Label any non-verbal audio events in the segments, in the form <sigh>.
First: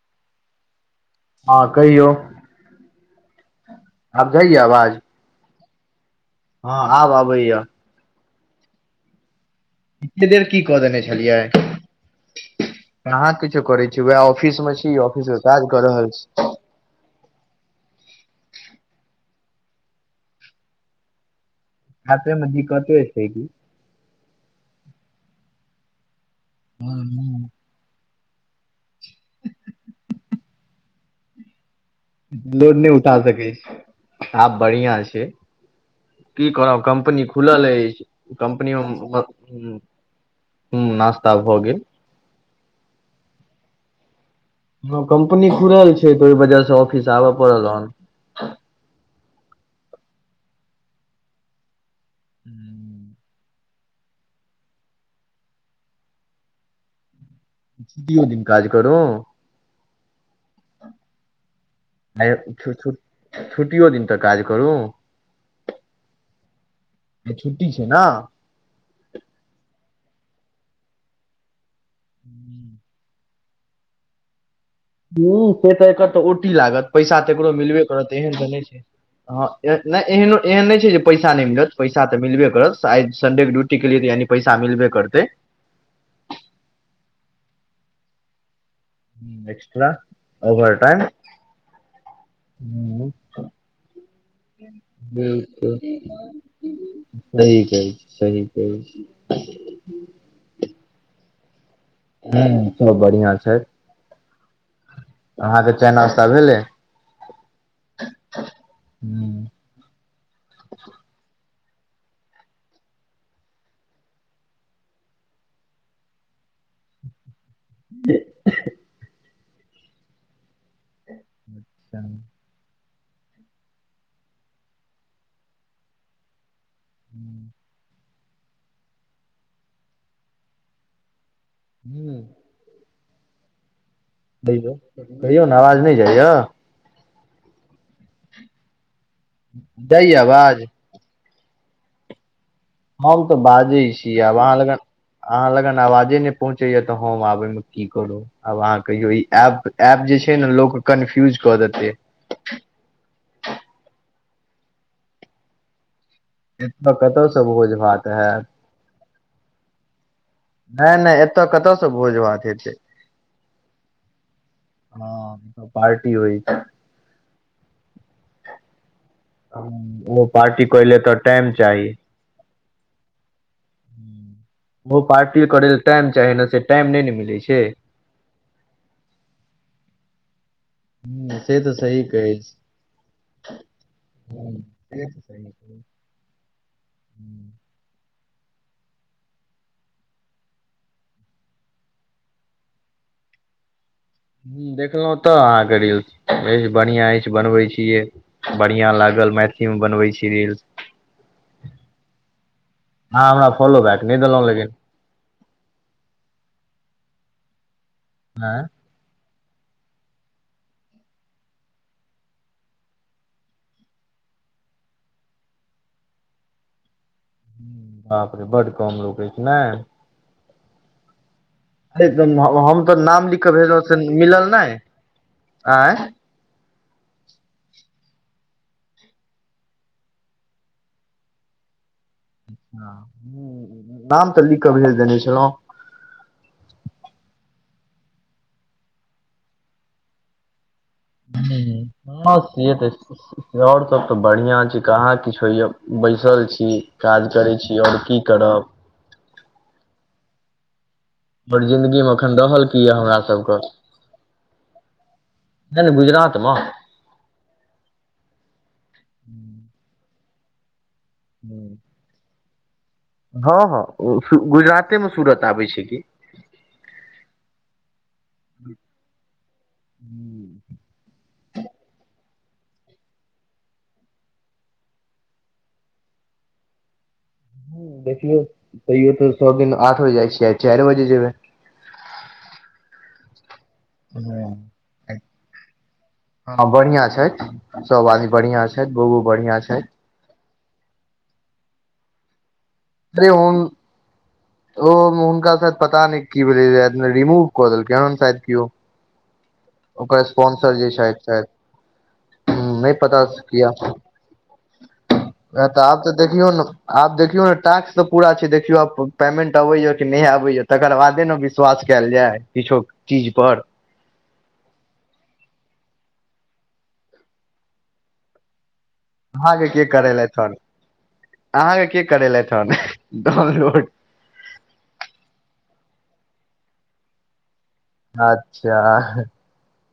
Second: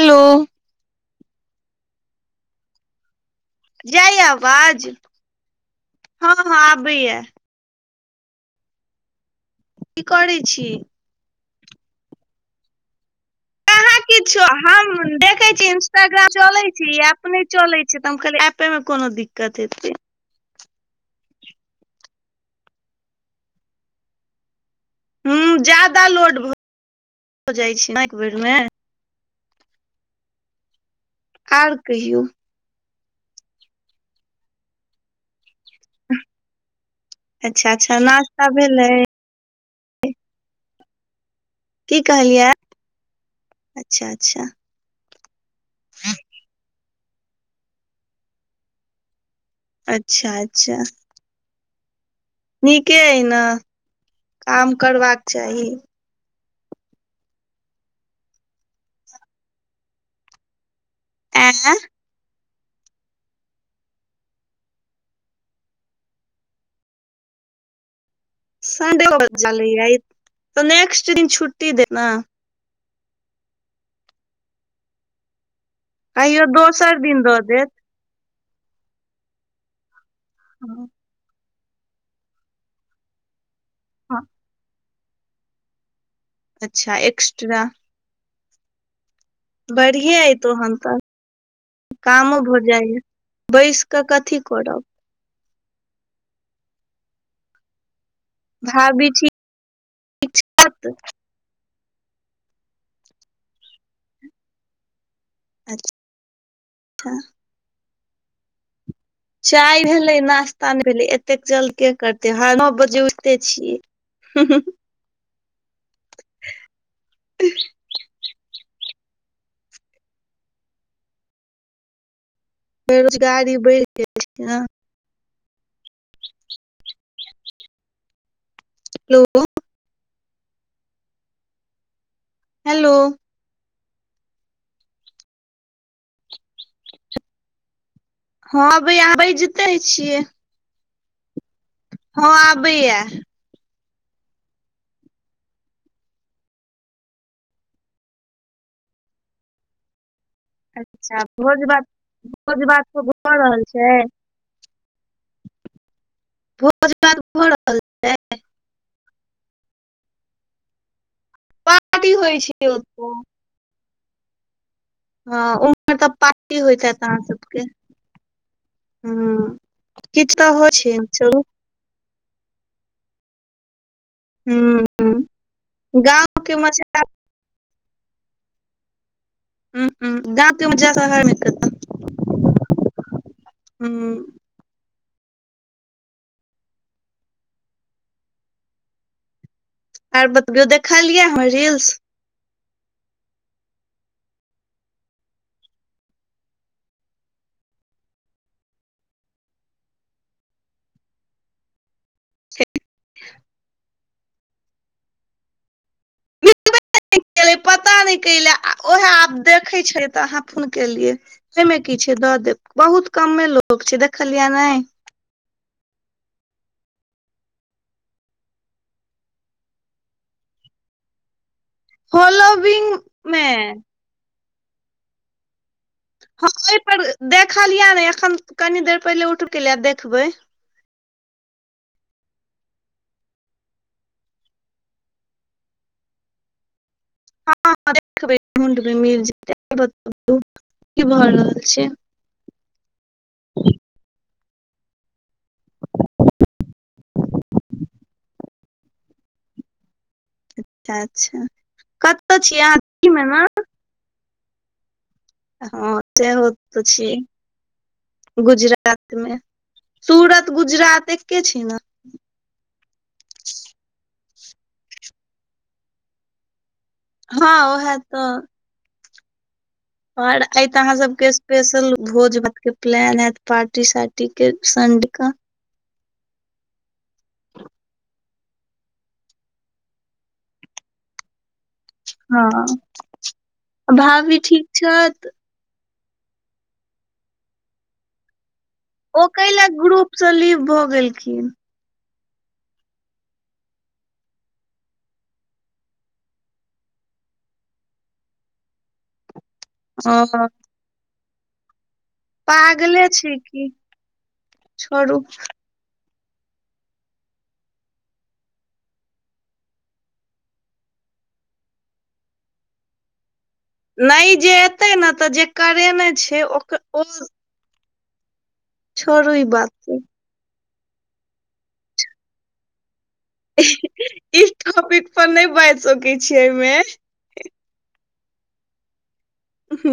Hello. हँ कहियौ। जाइये आब जाइए आवाज, हँ हँ आब आबैये। आबैया की एती करै देर की छी कऽ अहाँ देने छलियै। कहाँ किछो करै छी की वैह छौ ऑफिस मे छी ऑफिस मे काज क रहल छी। चलै छी आब। नहि चलै छै तऽ हम कहलियै ऐपे मे कोनो दिक्कत हेतै। ऐपे में दिक्कते छै कि हुं जादा लोड भ हुं। हो जाइ छै न एक बेर मे। आर कहियौ। लोड नहि उठा सकै छै, हँ बढ़िया छै। की कहब कम्पनी खुलल अच्छा अच्छा अछि, नास्ता कम्पनीमे भेलै ओकर हुं नास्ता भऽ गेल। की कहलियै, अच्छा अच्छा। ह कम्पनी खुलल छै तऽ ओहि वजह से ऑफिस आबऽ पड़ल हन। अच्छा अच्छा। नीके अइ ने, काम करबाक चाही। छुट्टियो दिन काज करू। एं। आ छ छ छुट्टियो दिन के काज करू। आइ छुट्टी छै ने। सनडेओ के चलते, त नेक्स्ट दिन छुटी देत ने। हं से तऽ एकर तऽ कहियो ओटी लागत दोसर पैसा दिन त दऽ एकरो देत मिलबे तेहेन तऽ नहि छै, एहेन नहि छै जे पैसा नहि मिलत, पैसा तऽ मिलबे करतै, आ संडे के ड्यूटी केलियै तऽ यानि पैसा मिलबे करतै। अच्छा एक्स्ट्रा। एक्स्ट्रा बढ़िये ऐ ओवर तखन तऽ। टाइम कामो भऽ जाइएा हूँ बैस कऽ कथी करब। बिलकुल सही कहए छी, सही। कहै छी भाभी ठीक। <inaudible> हं सब बढ़ियां छै अहाँके चाय अच्छा नश्ता भेलै हं चाय भेलै नास्ता ने भेलै एतेक जल्द के करते ह नओ बजे उठिते छियै हुं हुं हुं <inaudible> <inaudible> बेरोजगारी बढ़ि गेल छै न हूँ हेलो हूँ हेलो <unintelligible> कहियो न अवाज नइ जाइय हँ आबैया आहा बइजते जाइया छियै आवाज हँ आबैया हम तऽ बाजै छि आब अहाँ लग अहाँ लगन आवाजे नइ पहुँचैए तऽ हम आबयमे की करू आब अहाँ कहियौ ई ऐप ऐप जे छै ने लोक अच्छा कन्फ्यूज कऽ देतै क रहल छै भोज एतऽ भात कत सँ भऽ भोज रहल भात हैत नय नय एतय कतयसँ पार्टी भोज होइ भात छै हेतै ओतऽ हँ उम्हर तऽ पार्टी होइत हैत अहाँ सबके हूँ ओ किछ तऽ पार्टी होइ छै करेले तऽ चलू टाइम चाही हूँ ओ हूँ पार्टी करै लेल टाइम चाही गाँव न के से टाइम मजा नइ ने मिलै छै हं हं <unintelligible> हं से तऽ सही कहै हूँ छी हं आर बतबियौ देखलियै हमर रील्स हं देखलहुँ तऽ अहाँके रिल्स अइछ बढ़िआं अछि बनबै छियै बढ़िआँ लागल मैथिलीमे बनबै छी रील आहां हमरा फॉलो बैक नइ देलउ लेकिन <inaudible> पता ने कइलै आँय ओएह आब देखै छय तऽ अहाँ फोन केलियै एइमे की छै दऽ देब बहुत कमे लोक छै देखलिया नइ बापरे बड कम लोक अइछ ने हम फॉलोविंग तऽ नाम लिख मे क भेनलउ से मिलल नय आंय हँ ओइ पर देखलिय नइ एखन कनि देर पहिले उठबे केलीय देखबै ह नाम तऽ लिख कऽ भेज देने छलउ हँ देखबइ ढुंढबई मिल जेतइ <inaudible> की भ रहल छै हं से त छइ और सब तऽ बढ़िआँ छै कहाँ किछ होइए बैसल छी काज करै छी और की करब तेछा बड़ जिंन्दगीमे एखन रहल की यए हमरा सबके नहि हँ ने तै होत गुजरातमे सेऽ गुजरात मे सुरत गुजरात एके छय न हँ हँ ओ गुजराते मे सूरत आबै छै कि हँ ओहे तऽ <unintelligible> ओर आई त अहाँ सबके स्पेशल भोज भात के प्लान हेत पार्टी सार्टी के संडे क हू देखियौ तैयो तऽ सब दिन आठ बजे जाए छी आई चारि बजे जेबै हँ भाभी ह ठीक छथि हँ बढ़आं छै सोब आदमी बढ़िआं छै ओ कइलै ग्रुप सऽ लीभ भऽ गेलखिन लै ओन ओ हुनका शायद पता नहि की भेलै राइत मे रिमूव कऽ देलकै हन शायद कियो ओकर ओ स्पॉन्सर जे छैथ शायद हूँ, नहि पागले पता छय की किया छोड़ू वैह आब तऽ देखियो न आब देखियौ ने टास्क तऽ पूरा छै देखियौ आब पेमेंट अबैए कि नहि आबैए तकर बादे ने बिस वास कैल जे किछौ चीज पर नहि जे एतै ने तऽ जे करेने छै ओक ओ छोड़ू ई अहाँके बात के करेलेथ हन अहाँके के करेलेथ हन डाउनलोड ई टॉपिक पर नहि बाजि सकै छी एहिमे अच्छा उहू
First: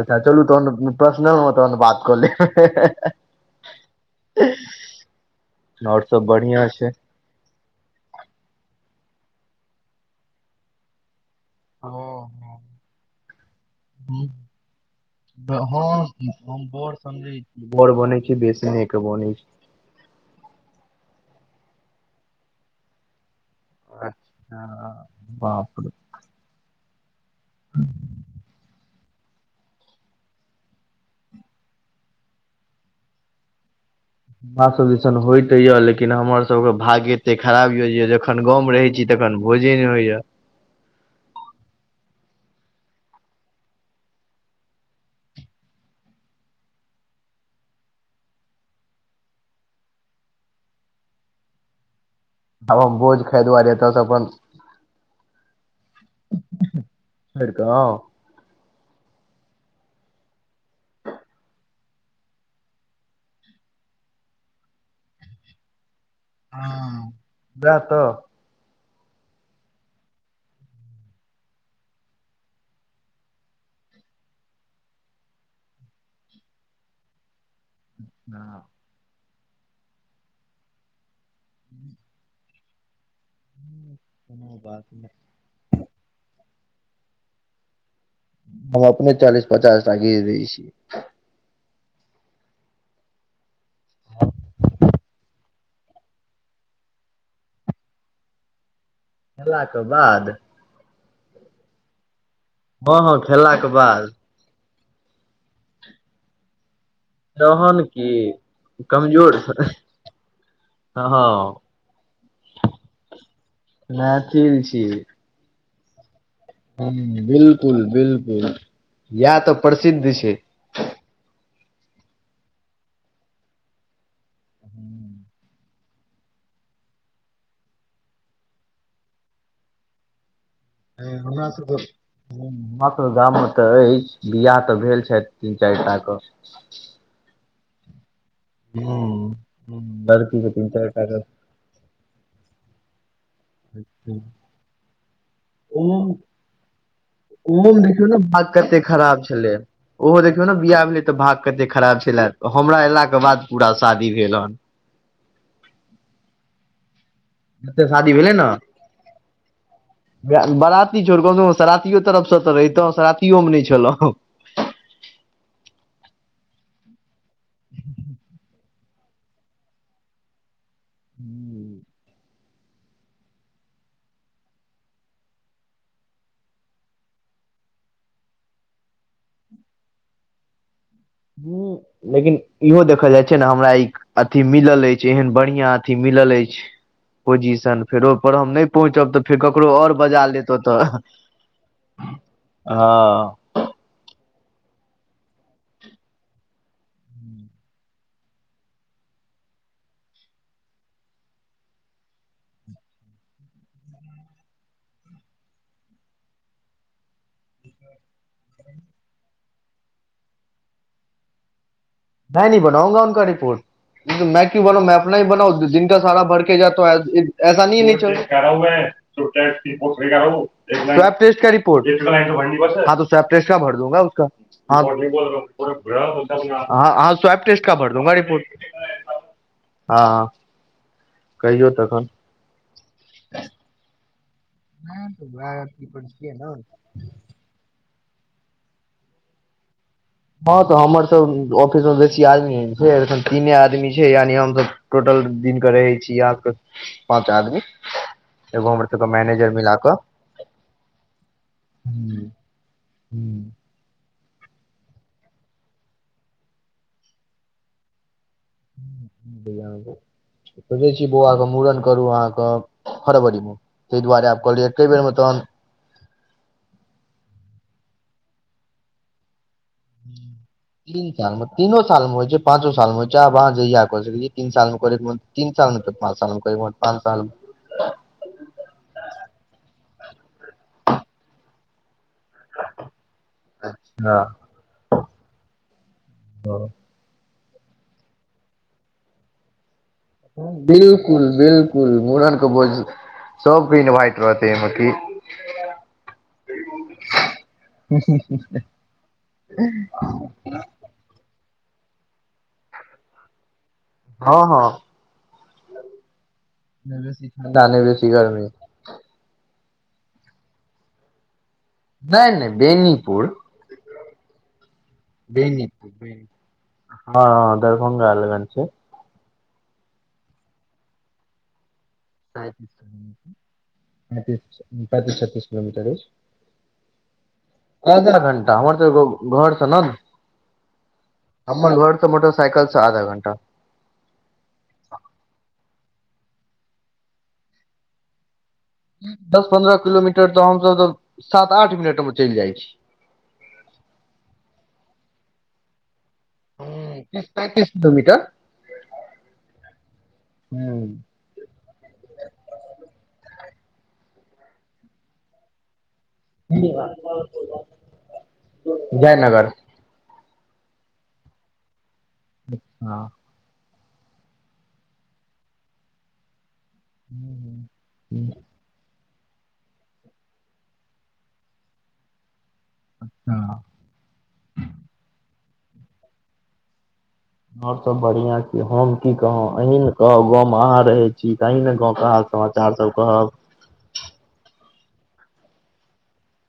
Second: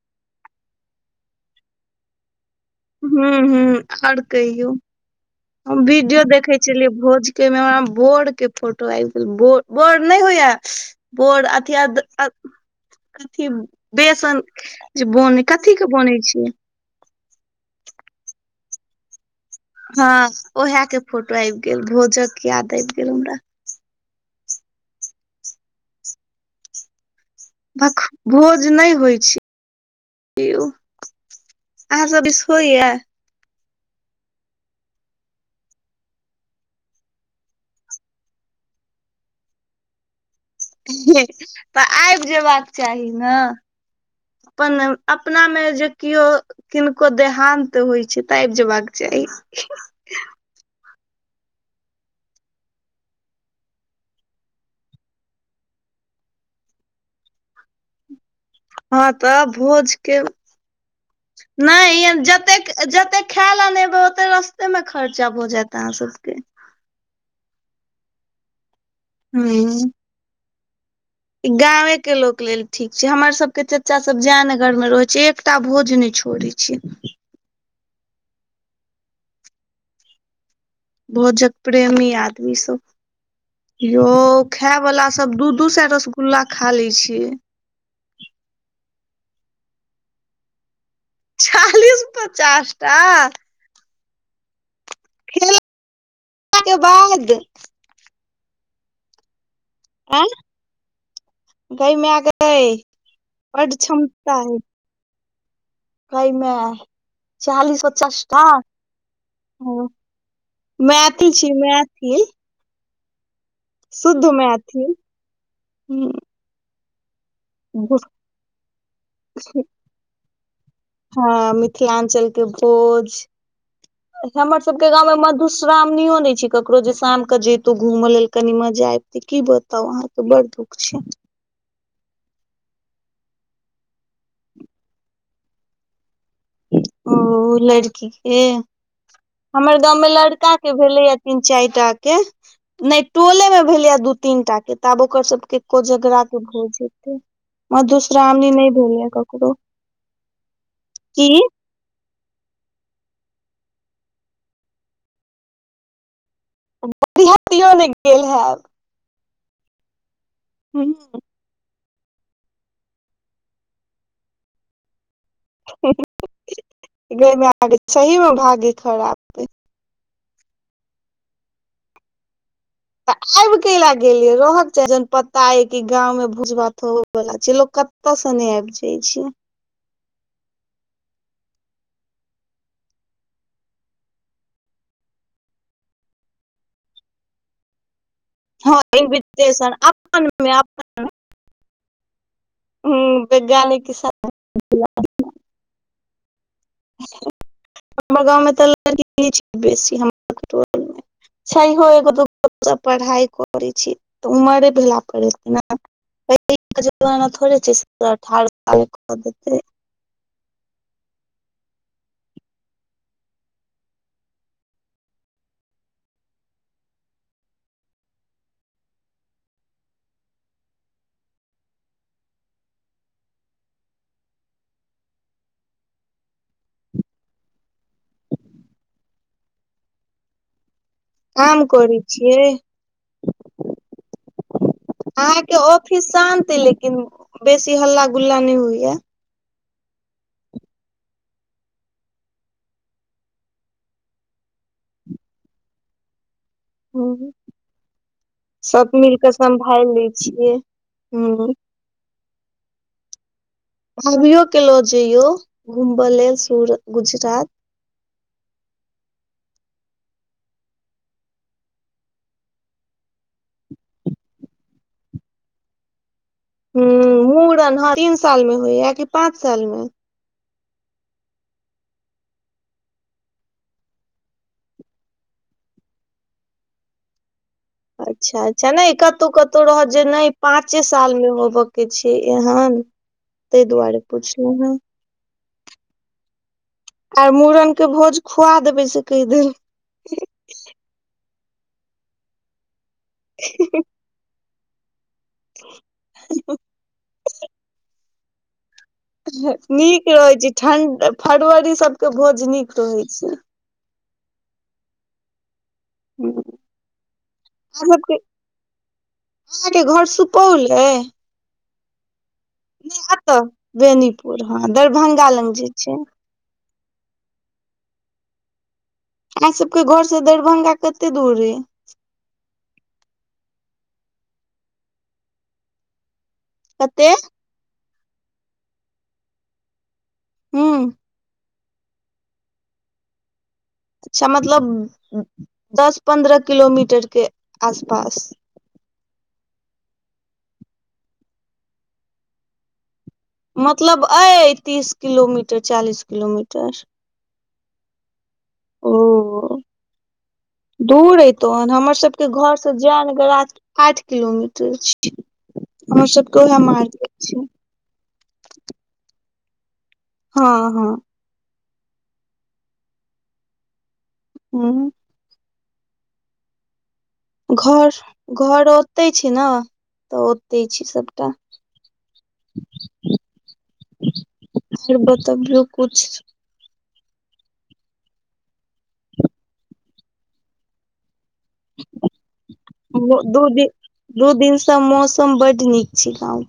अच्छा चलू तहन पर्सनल मे तहन बात कऽ लेब हु हु और कहियौ हम आओर वीडियो सब देखै बढ़िआँ छै छलियै भोज के मे हमरा मे बोर के फोटो आबि गेल बोर नहि होइए बोर किये दऽ अ हँ हँ कथी बेसन जे बनै कथी के बनै छै बोर समझै बोर बनै छै बेसने के बनै छै हँ ओहे के फोटो आबि गेल भोजक याद आबि गेल हमरा अच्छा बाप रौ भक भोज नहि होए छै यौ उ अहाँ सब दिस होइया हमरा सब दिसन होए तऽ यऽ लेकिन हमर सबके भाग्य एते खराब यए जे जखन गाँवमे रहै छी तेखन भोजे नहि होइय ह्ह तऽ आबि जेबाक चाही ने अपन अपना मे जे कियो किनको देहान्त होए छै तऽ आबि जेबाक चाही आब हम भोज खै दुआरे एतऽ स अपन छोड़ि क आऊ हँ तऽ भोज के <inaudible> नहि ये जतेक जते खै लेल नै एब ओते रस्ते में खर्चा भऽ जेत अहाँ सबके हँ व‌एह तऽ हूं ई गांवे के लोक लेल ठीक छै, हमर सब के चाचा सब जयनगर में रहै छैय एकटा भोज नैय छोड़ै छै। छियै। ठीक न भोजक प्रेमी आदमी सब। यौ खाय बात वला नहि सब दू-दू स‌ए रसगुल्ला खा ल‌ए छैय। हम अपने चालीस पचासटा घिच दैय छियै। चालीस-पचास टा। खेलाइ पिलाके बाद खेला के आ बाद गै माय गै हँ हँ खेललाके बड्ड बाद क्षमता अइ गै माय तहन की चालीस-पचास टा कमजोर हां। मैथिल हँ छी, मैथिल। शुद्ध मैथिल हूं। ह्म बिल्कुल-बिल्कुल यएह तेय प्रसिद्ध छै। हां मिथिलांचल के भोज, हमर सबके गाँव मे मधुस् श्रावणियो नै छै ककरो जे शाम के जैतो घूमय लेल कनी मजा आबितै की बताउ अहाँ के बड़ दुख हे हमरा सबके हूॅं हमरा त गाम मे तऽ अछि बियाह तऽ भेल छथि तीन-चारि टा के उ लड़की के हूँ हमर गाँव मे लड़की लड़का तीन के चारि टा भेलैया तीन चारि टा के नै टोले मे भेलैय दू के तीन टा के तऽ आब ओकर सबके ओम कोजगरा के भोज हेतै। ओहो मे देखियौ ने भाग मधुश्रावणी नै कते भेलैये खराब छलै ककरो ओहो देखियौ ने बियाह भेलै तऽ की भाग कते खराब छले, हमरा अयलाके बाद पूरा शादी भेल हन। बरियातियो जते नेय शादी गेल हैब। ग बारती हूँ छोड़ूं कम स कम सरातीयो तरफसे तऽ रहितहुँ सरातीयोमे नै छलहुँ। ह्म ह्म गै मैय गे सही मे भागे खराब अइ हूँ तऽ आबि कैला गेलियै रहक चाही जहन पता अइ कि गाँव मे भोज भात होय। बला छैय, लोक कत्तौ से नै आबि जाइ छै। हूॅं लेकिन इहो देखल जाइ छैय, ने हमरा ई अथी मिलल अछि, एहन बढ़ियां अथी मिलल अछि। पोजिशन फेरो ओहि पर हम नै हँ पहुँचब तऽ फेर ककरो इन्विटेशन और बजा अपन लेत मे ओतय। अपन हूँ वैज्ञानिक किसा <inaudible> हमर गाँव मे तऽ लड़की नै छैय बेसि हमर टोल में छैहियो एगो दूगो पढ़ाई करैत छी तऽ उमरे बियाह करत ने उएह के जमानाथोड़े छै, अठारह साल क देतै। मैं नही बनाउंगा उनका रिपोर्ट। मैं क्यू बनाउ मैं अपना ही बना दिन का सारा भरके जा ऐसा तो नही ठीक केह रहा हूं मैं। रिपोर्ट हां सट का सब पैसा भर दूंगा उसका <unintelligible> हां वी बॉल हो अप <unintelligible> ह हाँ सब टेस्ट का भर दूगा रिपोर्ट हां। काम करै छियै। नहि तऽ अहाँ के वएह अथी पर ऑफिस छियै ने शान्त हे, लेकिन बेसी हल्ला- गुल्ला नै होइया। हां तऽ हमर सब ऑफिस मे बेसी आदमी छै अखन तीने आदमी छैय, यानि हमसभ टोटल दिन के रहै छी आहाक हूँ पाँच आदमी एगो हमर सब सबके मिल क मैनेजर मिला समभाइल लै छियै ह्म हं हं भाभियो के लो जइयो घुमबऽ लेल सुरत गुजरात सोचै छी बौआके मूड़न करू अहाँके फरवरी मे तइ दुआरे आब कहलियै एके बेर मे तहन हँ मुड़न ह तीन साल मे होइय कि पाँच साल मे <inaudible> तीन सालमे तीनो सालमे होइ छै पाँचो सालमे होइ छै आब अहाँ जहिया क सकै छी तीन सालमे करैके मून तीन साल नइ त पाँच सालमे कह पाँच साल अच्छा अच्छा नइ कतौ कतौ रहत जे नइ पाँचे साल मे होबक किछहन तइ दुआरे हँ पुछलउ हें आई मुड़न के भोज खुआ देबै से कही देल बिल्कुल बिल्कुल मुड़न के भोझ सबके इनवाइट रहततै अहाँ के <unintelligible> हूँ हूँ हू नीक रहै छै ठण्ड फरवरी सबके भोज नीक रहै छै हँ हँ हं नइ बेसी ठण्डा नइ बेसी गर्मी अहाँके घर सुपौल अय नय नय नय एतऽ बेनीपुर हँ दरभंगा लग जे छै बेनीपुर हँ दरभंग लगन छै अहाँ सबके घर स दरभंगा कते दूर अय पैंतीस पैतीस छत्तीस किलोमीटर अइछ कते आधा घंटा हमर तऽ घ-घर स नन हूँ हमर घर तऽ मोटरसाईकल स आधा घण्टा अच्छा मतलब दस पन्द्रह किलोमीटर के आस पास दस पन्द्रह किलोमीटर तऽ हमसब तऽ सात आठ मिनट मे चइल जाई छी मतलब अइ तीस किलोमीटर चालीस किलोमीटर ह तीस पैंतीस किलोमीटर ओ ह दूर अय तन हमर सबके घर स जयनगर आठ किलोमीटर छी हमर सब <unintelligible> जयनगर हँ हँ अच्छा हँ घर घर ओते छै न तऽ ओतै छय सबटा हँ फेर बतबियौ कुछ आर सब बढ़िया छी हम की कहों अहि ने कहब गाँव मे अहाँ रहय छी त अहि ने गाँव के हाल समाचार सब बो कहब दू दिन, दू दिन से मौसम बड्ड नीक छै गांव मे।